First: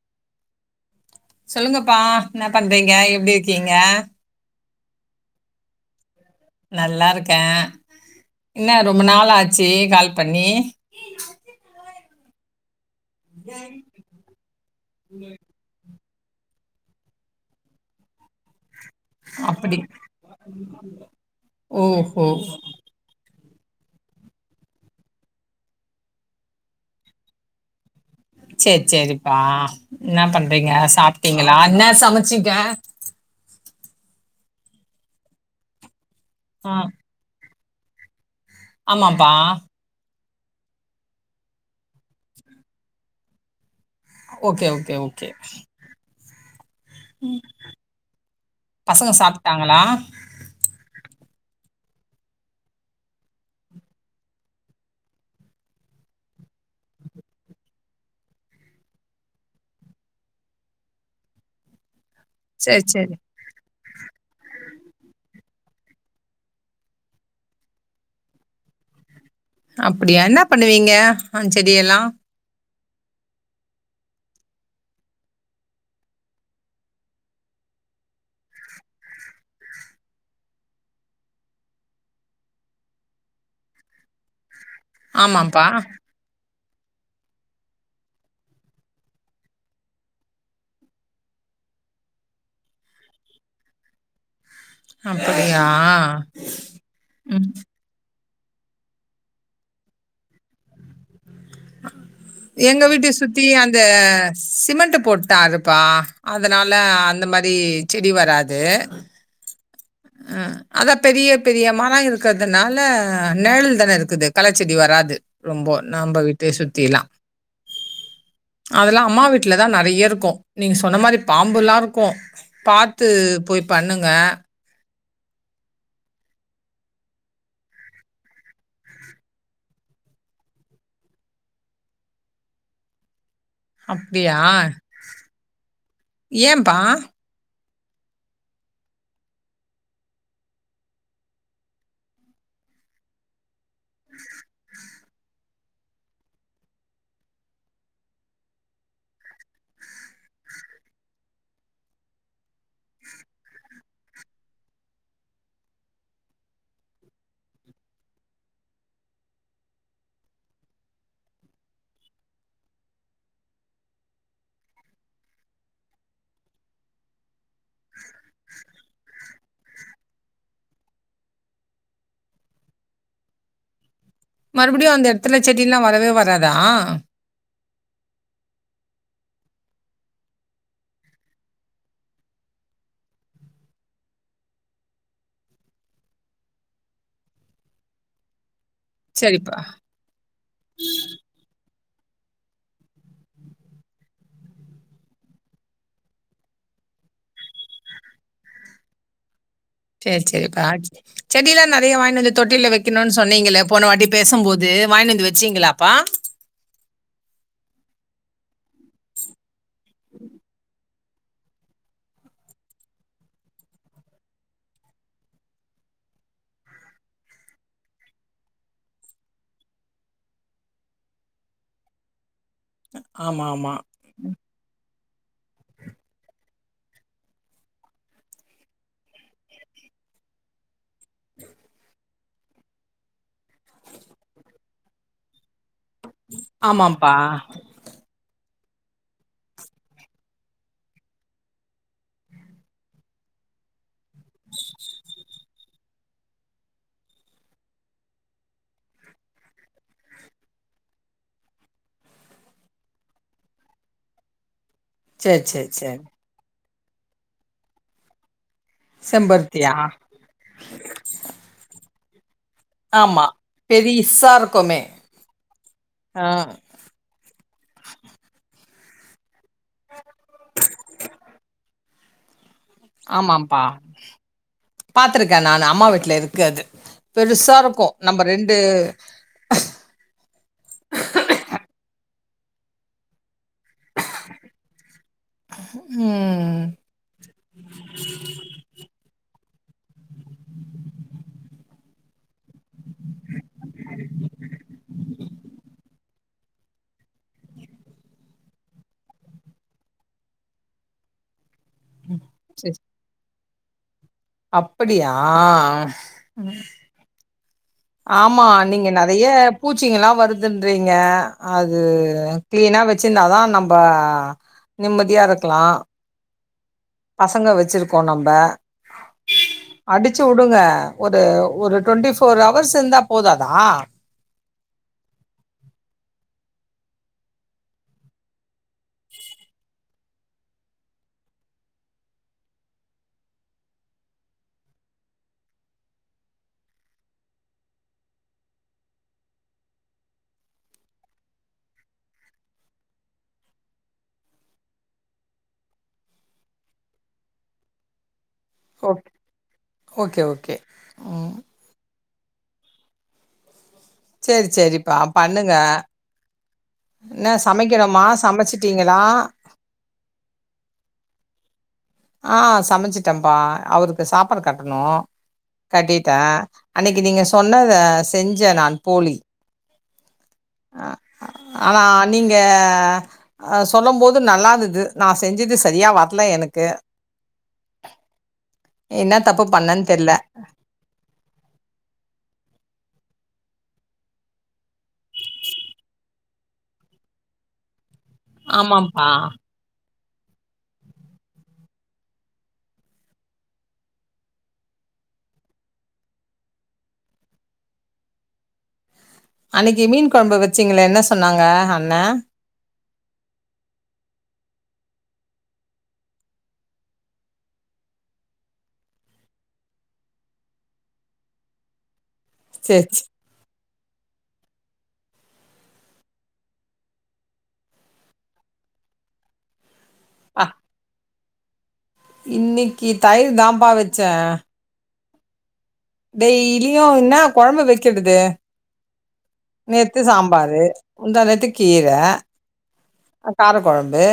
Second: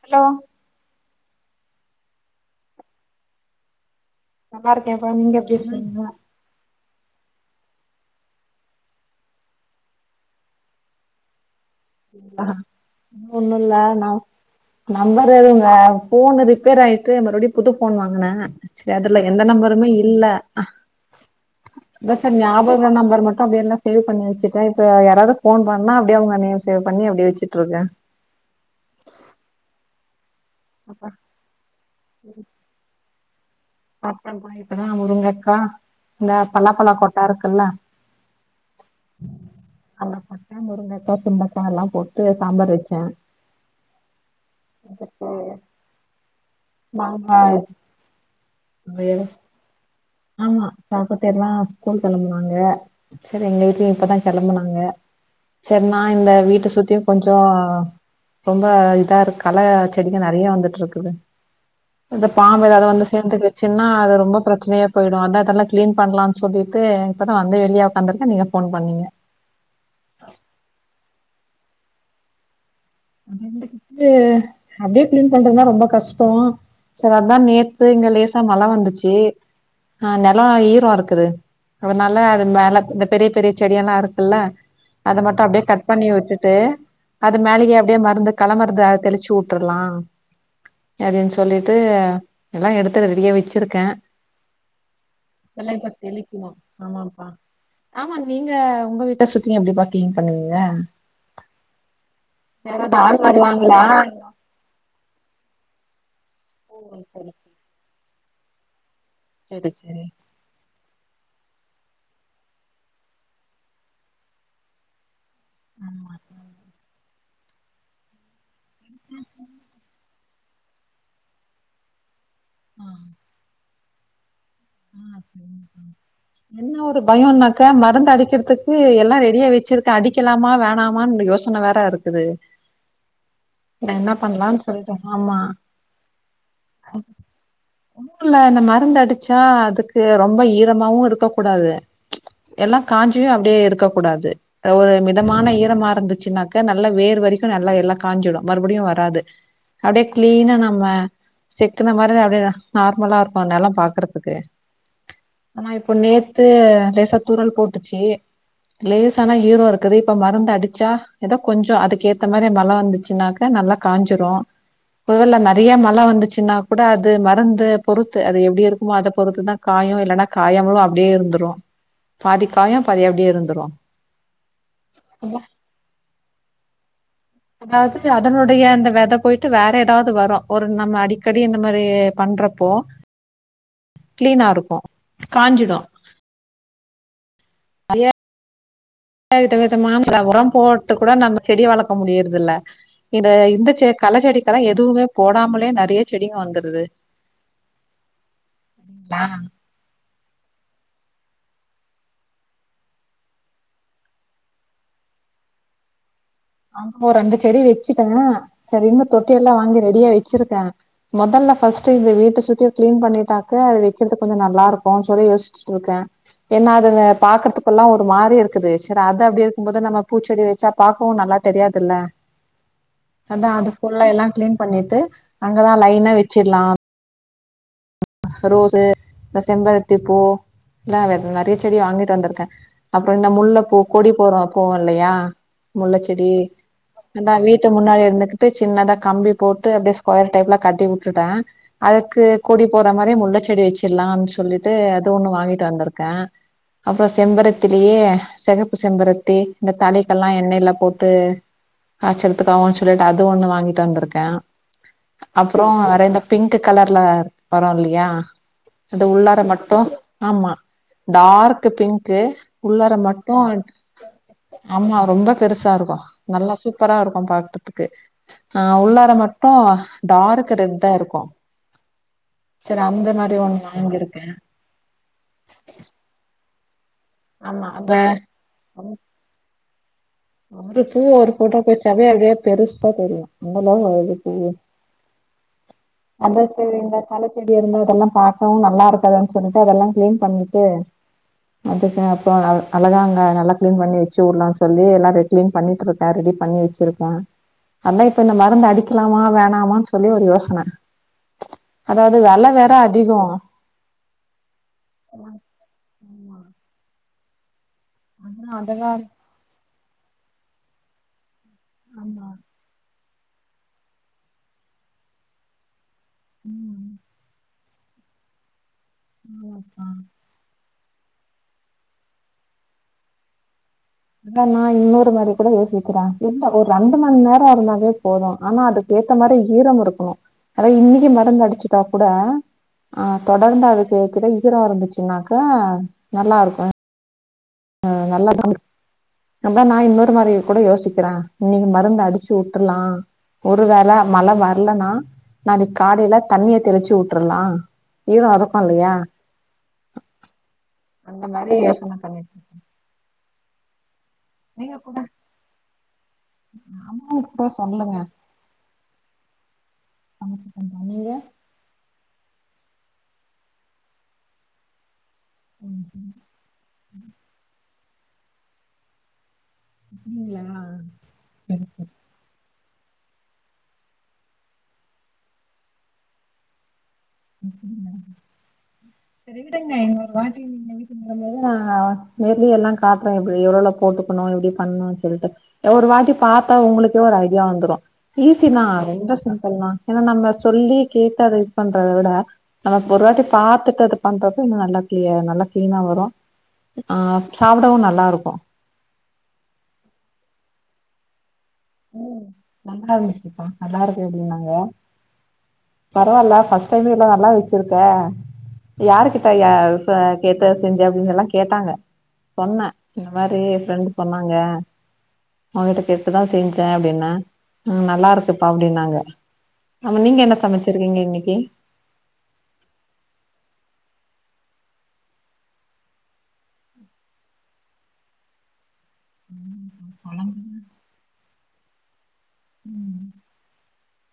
Hello சொல்லுங்கப்பா என்ன பண்றீங்க எப்டி இருக்கீங்க நல்லாருக்கேப்பா நீங்க எப்டி இருக்கீங்க நல்லா இருக்கே என்ன ரொம்ப நாள் ஆச்சு கால் பண்ணி ஆ ஹ ஒண்ணுல்ல ந நம்பர் ஏதுங்க போனு ரிப்பேராயிட்டு மறுபடியு புது போன் வாங்குனே செ அதுல எந்த அப்படி. நம்பருமே இல்ல அதா ஓஹோ! செரி ஞாபக உள்ள நம்பர் மட்டு அப்டியெல்லா சேவ் பண்ணி வச்சுட்டே இப்ப யாராவது போன் பண்ணா அப்டியே அவுங்க நேம் சேவ் பண்ணி அப்டியே வச்சுட்ருக்கே செரி செரிப்பா என்ன பண் அப்டிங்க சாப்ட்டீங்களா என்ன சமச்சீங்க பத்தம் பழ இப்பதா முருங்கக்கா இந்த ஆ. பலாப்பல கொட்ட இருக்குல்ல ஆமாப்பா அந்த கொட்ட முருங்கக்கா சுண்டக்கா எல்லா போட்டு சாம்பார் வச்சே ஓகே ஓகே ஓகே ஆமா பசங்க சாப்ட்டாங்களா ஆமா சாப்புட்டு எல்லா ஸ்கூல் கெளம்புனாங்க சரி எங்க வீட்லயு இப்பதா கெளம்புனாங்க சரி நா இந்த வீட்ட சுத்தியு கொஞ்சோ ரொம்ப இதாருக் கல செடிகள் நறைய வந்துட்ருக்குது இந்த பாம்பு சரி, ஏதாவது வந்து சரி. சேந்துக்குச்சுன்னா அது ரொம்ப ப்ரெச்சனையா போயிடு அதா இதெல்லா க்ளீன் பண்லான் சொல்லீட்டு இப்பதா வந்து வெளிய உக்காந்திருக்க நீங்க ஃபோன் பண்ணீங்க அப்புடியா என்னா பண்ணுவீங்க அந் செடியெல்லா அது வந்து அப்டியே க்ளீன் பண்றதுனா ரொம்ப கஷ்டோ சர் அதான் நேத்து இங்க லேசா மழ வந்துச்சி ஆஹ் நெலோ ஈரோ இருக்குது அதுனால அது மேல இந்த பெரிய பெரிய செடியெல்லா இருக்குல்ல அத மட்டு அப்டியே ஆமாம்ப்பா. கட் பண்ணி விட்டுட்டு அது மேலயே அப்டியே மருந்து களமருந்து அ தெளிச்சு வுட்ரலா அப்டின் சொல்லிட்டு எல்லா எடுத்து ரெடியா வெச்சிருக்க அப்படியா? அதெலாப்ப தெளிக்கணு ஆமாம்ப்பா ம். ஆமா நீங்க உங்க வீட்ட சுத்தியு எப்டி பா பா க்ளீன் பண்ணுவீங்க ஆஹ எங்க யாராவது வீட்டு ஆள் சுத்தி அந்த வருவாங்களா சிமெண்ட்ட போட்டாருப்பா அதுனால ஓ அந்த சரி மாரி செடி வராது சரி சரி அஹ் அதா பெரிய பெரிய மரோ இருக்கதுனால நெழல்தான இருக்குது களச்செடி வராது ரொம்போ ஆமா நம்ப வீட்டே சுத்திலா அதுல்லா அம்மா வீட்லதா நறையிருக்கு நீங்க சொன்ன மாரி பாம்புலா இருக்கு ஆ பாத்து போய் பண்ணுங்க ஆ சரி. என்ன ஒரு பயோனாக்க மருந்தடிக்கிறதுக்கு எல்லா ரெடியா வெச்சிருக்க அடிக்கலாமா வேணாமான்னு யோ யோசன வேற இருக்குது நா என்ன அப்டியா? பண்லானு சொல்ட்டே ஆமா ஏன்பா? ஊர்ல இந்த மருந்தடிச்சா அதுக்கு ரொம்ப ஈரமாவு இருக்க கூடாது எல்லா காஞ்சியு அப்டியே இருக்க கூடாது அ ஒரு மிதமான ஈரமா இருந்துச்சுனாக்க நல்ல வேர் வரிக்கு நல்லா எல்லா காஞ்சிடு மறுபடியு வராது அப்டியே க்ளீனா நம்ம செக்குன மாரி தா அப்டியே தா நார்மலா இருக்கு நலோ பாக்குறத் துக்கு ஆனா இப்போ நேத்து லேசா தூறல் போட்டுச்சி லேசானா ஈரோ இருக்குது இப்ப மருந்தடிச்சா ஏதோ கொஞ்சோ அதுக்கேத்த மாரி மழ வந்துச்சுன்னாக்க நல்லா காஞ்சுரு ஒருவேல நறைய மழ வந்துச்சுனா கூட அது மருந்து உ அத பொறுத்துதா காயு இல்லனா காயமலு அப்டியே இருந்துரு பாதிக்காயு பாதி அப்டியே இருந்துரு மறுபடியு அந்த எடத்துல செடிலா வரவே வராதா அதாவது அதனுடைய அந்த வெத போய்ட்டு வேற எதாவது வரு ஒரு நம்ம அடிக்கடி இந்த மாரி பண்ற போ க்ளீனாருக்கு காஞ்சிடு அலிய [unintelligible] வித சரிப்பா. விதமா [inaudible] உரம் போட்டு கூட நம்ம செடிய வளக் க்க முடியறதுல்ல இது இந்தச்செ கல செடிக்கல்லா எதுவுமே போடாமலே நறைய செடிங்க வந்துருது [inaudible] ம்மா சேரி சேரிப்பா செடிலா நறைய வாய்னந்து தொட்டில வெக்கணுன் சொன்னீங்கலே போன வாட்டி பேசம்போது வாய்னந்து வெச்சீங்களாப்பா ஆமா ரெண்டு செடி வெச்சுட்ட சரி இன்னு தொட்டியல்லா வாங்கி ரெடியா வெச்சிருக்க மொதல்ல ஃபர்ஸ்ட்டு இந்த வீட்ட சுத்தியு க்ளீன் பண்ணீட்டாக்க அத வெக்கிறது கொஞ்சொ நல்லாருக்குனு சொல்லி யோசிச்சுட்ருக்க என்னா அத பாக்குறதுக்குல்லா ஒரு மாரி இருக்குது சர் அது அப்டி இருக்கும்போது நம்ம பூச்செடி வெச்சா பாக்கவு நல்லார்க் தெரியாதுல்ல ஆமா, அதா அது ஆமா. புல்ல எல்லா க்ளீன் பண்ணிட்டு அங்கதா லைனா வெச்சிட்லா ரோசு இந்த செம்பருத்தி பூ எலா வெத நறைய செடி வாங்கிட்டு வந்துருக் க்க அப்ற இந்த முள்ள பூ கொடி போறோ போவோல்லையா முள்ளச்செடி ஆமாம்ப்பா. அதா வீட்டு முன்னாடி இருந்துக் ட்டு சின்னதா கம்பி போட்டு அப்டியே ஸ்கொயர் டைப்ல கட்டி வுட்டுட்ட அதுக்கு கொடி போற மாரி முள்ளச்செடி வெச்சில்லாம் சொல்லிட்டு அது ஒண்ணு வாங்கிட்டு வந்திருக்க அப்றோ செம்பருத்திலியே செகப்பு செம்பருத்தி இந்த தலைக்கல்லா எண்ணைல போட்டு காய்ச்சறத்துக்காகவுன் சொல்லிட்டு அது ஒண்ணு வாங்கிட்டு வந்திருக்க சரி, அப்றோ சரி, சரி. வேற இந்த பிங்க்கு கலர்ல வரு இல்லியா அது உள்ளார செம்பருத்தியா? மட்டு ஆமா டார்க்கு பிங்க்கு உள்ளாற ஆமா. மட்டு பெரிசா இருக்குமே! ஆமா ரொம்ப பெருசாருக்கு ஆ நல்லா சூப்பராருக்கும் பாக்கறதுக்கு ஆஹ் உள்ளார மட்டு டார்க்கு ரெட்டா இருக்கு ஆமாம்ப்பா வாங்கியிருக்கேன். பாத்துருக்க நானு அம்மா வீட்ல இருக்கு அது ஆமா பெருசாருக்கு அந்த நம்ப ரெண்டு அப்டியே அப்டியே பெருசா தெரியு [unintelligible] அதா ம். சரி இந்த கல செடி இருந்தல்லா பாக்கவு நல்லாருக்காதுன்னு சொல்லிட்டு அதெல்லா க்ளீன் பண்ணிட்டு அதுக்கப்ற அவ் அழகா அங்க நல்லா க்ளீன் பண்ணி வெச்சுவுட்லான் சொல்லி எல்லா கிளீன் பண்ணிட்ருக்க ரெடி பண்ணி வெச்சிருக்க அதா இப்ப இந்த மருந்து அடிக்கலாமா வேணாமான் சொல்லி ஒரு யோசன உம் அதாது வெல வேற அதிகோ அப்படியா ம் ஆமா அதா அதெல்லா நீங்க நறைய பூச்சிங்கல்லா வருதுன்றிங்க அது ஆமா க்ளீனா வெச்சிந்தாதா நம்ப நிம்மதியாருக்லா ம் பசங்க வெச்சிருக்கோ நம்ப ஆமாப்பா அடிச்சுவுடுங்க ஒரு ஒரு டொண்ட்டி ஃபோர் அவர்ஸ் இந்தா போதாதா நா இன்னொரு மாரி கூட யோசிக்ற இல்ல ஒரு ரண்டு மண்நேரோ இருந்தாவே போது ஆனா அதுக்கேத்த மாரி ஈரம் இருக்கணு அத இன்னிக்கு மருந்து அடிச்சிட்டா கூட ஆஹ் தொடர்ந்து அதுக்கு இக்கட ஈரோ இருந்துச்சுனாக்க நல்லாருக்கு ஆஹ் நல்ல தா [inaudible] அத நா இன்னொரு மாரி கூட யோசிக்கிற இன்னைக்கு மருந்து அடிச்சு உட்டர்லா ஒரு வேல மழ வர்லனா நாளைக் காலைல தண்ணிய தெளிச்சு உட்ரலா ஈரோ இருக் கூலயா ஓக் ஓகே, ஓகே. அந்த ம். மாரி யோசன பண்ணிட் சேரி நீங்க செரிப்பா கூட பண்ணுங்க அம்மாவுக்கு என்ன கூட சொல்லுங்க சமைக்கணுமா சமச்சுட்டீங்களா சமச்சுட்டங்க்கா நீங்க ஆஹ் சமச்சுட்டன்ப்பா அவருக்கு சாப்பாடு கட்டணு கட்டிட்ட அன்னைக்கி நீங்க சொன்னத செஞ்ச நான் போலி அப்டிங்களா அஹ் சரி ஆனா சரி நீங்க அ சொல்லம் போது நல்லாந்துது நா செஞ்சது சரியா வர்ல எனக்கு [inaudible] என்ன தப்பு சரிவிடுங்க பண்ணேன்னு தெர்ல. இன்னொருவாட்டி [unintelligible] நா நேர்லயே எல்லாங் காட்ற எவ்வளோ போட்டுக்கணு எப்டி பண்ணு சொல்ட்டு ஒரு வாட்டி பாத்தா உங்களுக்கே ஒரு ஐடியா வந்துரு ஈஸி தா ஆமாம்ப்பா. ரொம்ப சிம்பிள் தா ஏன்னா நம்ம சொல்லி கேட்டு அத இது பண் சொல்டா நம்ம ஒரு வாட்டி பாத்துட்டு அத பண்றது இன்னு நல்லா கிளயர் நல்லா கிளீனா வருண ஆ சாப்டவு நல்லா இருக்கு அன்னைக்கி மீன் கொழம்பு வச்சீங்களே என்ன சொன்னாங்க அண்ணா நல்லாருந்ச்சி கா நல்லா இருக்கு அப்டினாங்க பரவால்ல ஃபஸ்ட் டைமே எல்லா நல்லா வெச்சிருக்க யாரு கிட்டயா கேட்ட செஞ்ச அப்டின் எல்லா கேட்டாங்க சொன்னே சேரி சே இந்த மாரி ஃப்ரெண்டு் பண்ணாங்க அவுங்ககிட்ட இப்பதா செஞ்சே அப்டின்ன ம் நல்லா இருக்குப்பா அப்டினாங்க ஆமா நீங்க என்ன சமச்சிருக்கீங்க இன்னைக்கி பேன் இன்னைக்கி தயிர் தாப்பா வச்சே டெய்லியு என்னா கொழம்பு வெக்கிறது நேத்து சாம்பாரு முந்தா நேத்து கீர கார கொழம்பு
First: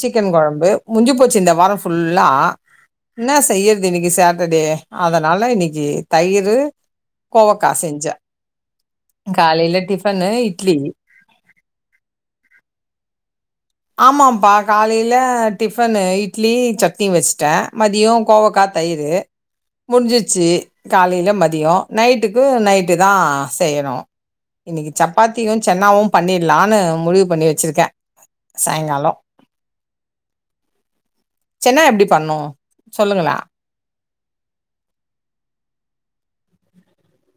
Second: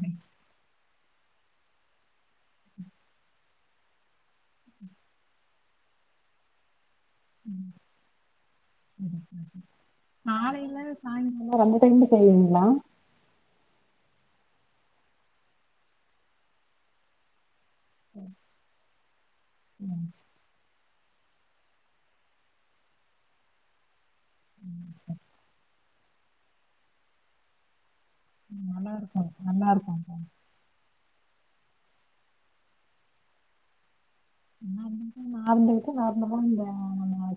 சிக்கன் கொழம்பு முஞ்சு போச்சி இந்த வாரோ ஃபுல்லா என்னா செய்யறது இன்னிக்கி சேட்டர்டே அதனால இன்னிக்கி தயிரு கோவக்கா செஞ்சே ம் காலையில டிஃபனு இட்லி நாளையில சாய்ந்றோ ரெண்டு டைம்மு செய்வீங்ளா ஆமாப்பா காலைல டிஃபனு இட்லி சட்னி வச்ட்டே மதியோ கோவக்கா தயிரு முஞ்சிர்ச்சி காலையில மதியோ நைட்டுக்கு நைட்டு தா செய்யணு இன்னைக்கு சப்பாத்தியு சென்னாவு பண்ணிட்லான்னு முடிவு பண்ணி வச்சிருக்கே சாயங்காலோ நல்லாருக்கு நல்லாருக்குகா சென்னா எப்டி பண்ணு சொல்லுங்களே நா வந்து நார்மல்க்கு நார்மலா இந்த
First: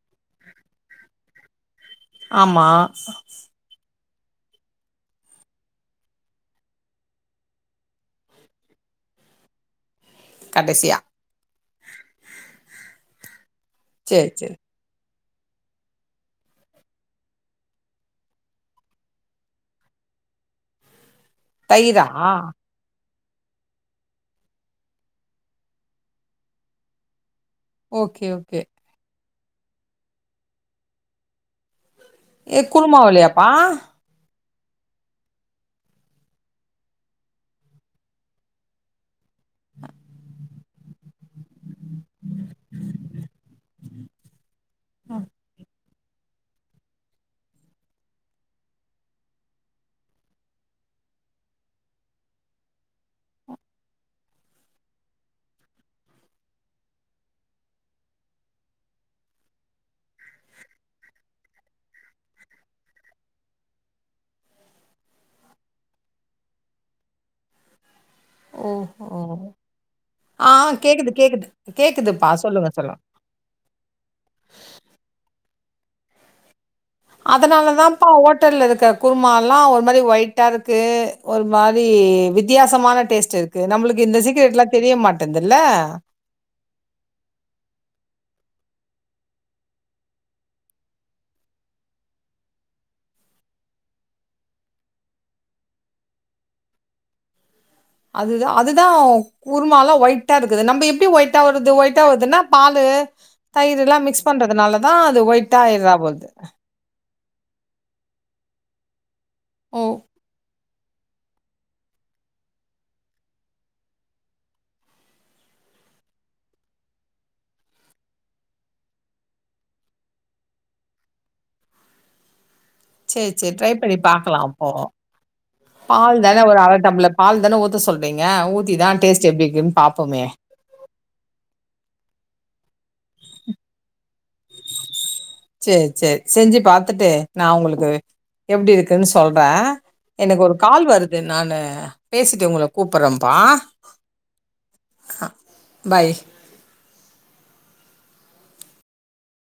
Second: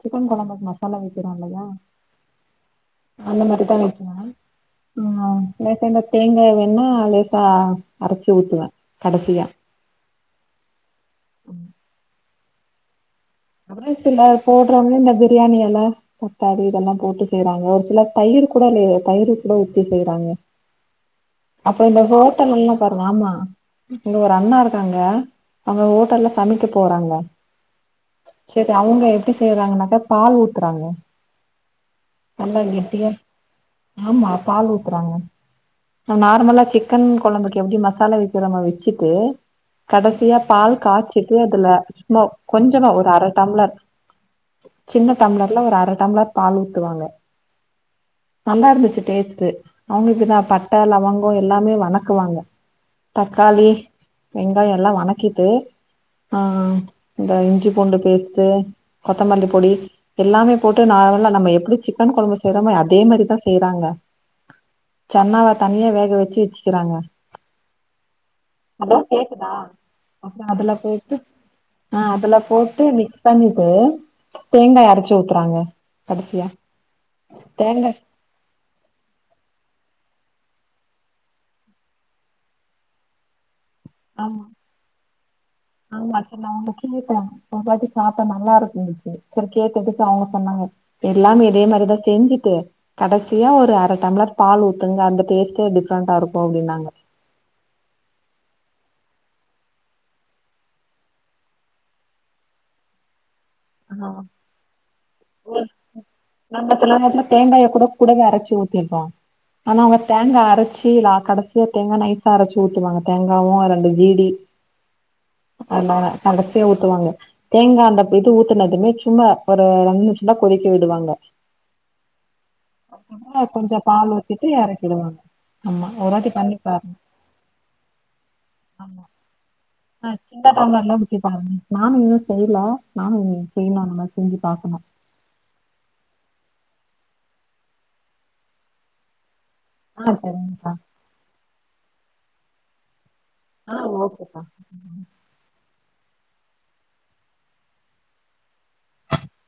சிக்கன் கொழம்பு மசாலா வெக்கிறோ இல்லையா ஆமா ஆ லேசா இந்த தேங்காய் எண்ணெ லேசா அரச்சி ஊத்துவே கடசியா கடசியா அப்டி சேரி சிலர் சேரி போட்றாங்க இந்த வெ பிரியாணி எல தக்காளி இதெல்லா போட்டு செய்றாங்க சிலர் தயிரு கூட அதுல தயிரு கூட ஊத்தி செய்றாங்க [unintelligible] அப்ப இந்த தயிரா ஹோட்டல் எல்லா பாருங்க ஆமா இங்க ஒரு அண்ணா இருக்கறாங்க அவுங்க ஹோட்டல்ல சமைக்க போறாங்க ஓகே ஓகே. செரி அவுங்க எப்டி செய்றாங்கனாக்க பால் ஊத்துறாங்க நல்லா எ கெட்டியா குருமாவுலயாப்பா? ஆமா பால் ஊத்துறாங்க நா நார்மலா சிக்கன் கொழம்புக்கு எப்டி மசாலா வெக்கிறமோ வெச்சிட்டு கடசியா பால் காச்சிட்டு அதுல சும்மா கொஞ்சமா ஒரு அர டம்ளர் சின்ன டம்ளர்ல ஒரு அர டம்ளர் பால் ஊத்துவாங்க நல்லா இருந்துச்சி டேஸ்டு அவுங்களுக்குதா பட்ட லவங்கோ எல்லாமே வணக்குவாங்க தக்காளி வெங்காயெல்லா வனக்கிட்டு ஆ இந்த இஞ்சி பூண்டு பேஸ்ட்டு கொத்தமல்லி பொடி எல்லாமே போட்டு நார்மலா நம்ப எப்டி சிக்கன் கொழம்பு செய்றமே அதே மாரிதா செய்றாங்க சென்னாவ தனியா வேக வச்சி வச்க்கிறாங்க ஹலோ ஓஹோ! கேக்குதா அப்றோ ஆ அதுல கேக்குது, போட்டு கேக்குது. ஆ கேக்குதுப்பா. அதுல போ சொல்லுங்க, டு சொல்லுங்க. மிக்ஸ் பண்ணிட்டு தேங்கா அரச்சி ஊத்துறாங்க கடசியா அதனால தாப்பா ஓட்டல்ல இருக்க குருமால்லா ஒரு மாதிரி ஒயிட்டாருக்கு ஒரு மாரி வித்தியாசமான டேஸ்ட் இருக் ஆமா ஆமா ஆக்ச்சுலா நா கேட்டே அதாவது சாப்டா நல்லாருக் செரி செரி செர் கேட்டுட்டு ஃபாலோப் பண்ணாங்க எல்லாமே இதே மாரிதா செஞ்சிட்டு கடசியா ஒரு அர டம்ளர் பால் ஊத்துங்க அந்த டேஸ்ட்டே டிப்ரெண்டா இருக்கு அப்டின்னாங்க அதுதா அதுதா குருமாலா ஒயிட்டா இருக்குது நம்ப எப்டி ஒயிட்டா வருது ஒயிட்டா வருதுன்னா பாலு ஆ, தயிருல்லா மிக்ஸ் பண்றதுனாலதா அது ஒயிட்டா ஆயிறாபோது தேங்காய கூட கூடவே அரச்சி ஊத்திர்பா ஆனா ஓ! அவங்க தேங்கா அரச்சி சிலா கடசியா தேங்கா நைசா அரைச்சு ஊட்டுவாங்க தேங்காவு ரெண்டு ஜீடி அதனால கடைசியா ஊத்துவாங்க தேங்கா அந்தப்ப இது ஊ எனதுமே சும்மா ஒரு ரெண்டு நிமிஷந்தா கொதிக்க விடுவாங்க சரி, அதா சரி. ட்ரை கொஞ்ச பண்ணி பால் பாக்கலாம் ஊத்திட்டு அப்போ. எறக்கிடுவாங்க பால் தானே ஒரு அர டம்ள பால் தானே ஊத்த சொல்றீங்க ஊத்திதா டேஸ்ட்டு எப்டி இருக்குன்னு பாப்போமே முக்கா டம்ளர்லா ஊத்தி பாருங்க நானு இன்னு செய்யல நானு இன்னு செய்னு அந்த மாரி செஞ்சு பாக்கனு செரி செரி செஞ்சு பாத்துட்டு நா உங்களுக்கு எப்டி இருக்குன்னு சொல் றே ஆ எனக்கு ஒரு சரிங்கக்கா கால் வருது நா பேசிட்டு உங்களுக்கு கூப்புறே ஆ ஓகேப்பா ம் பாய்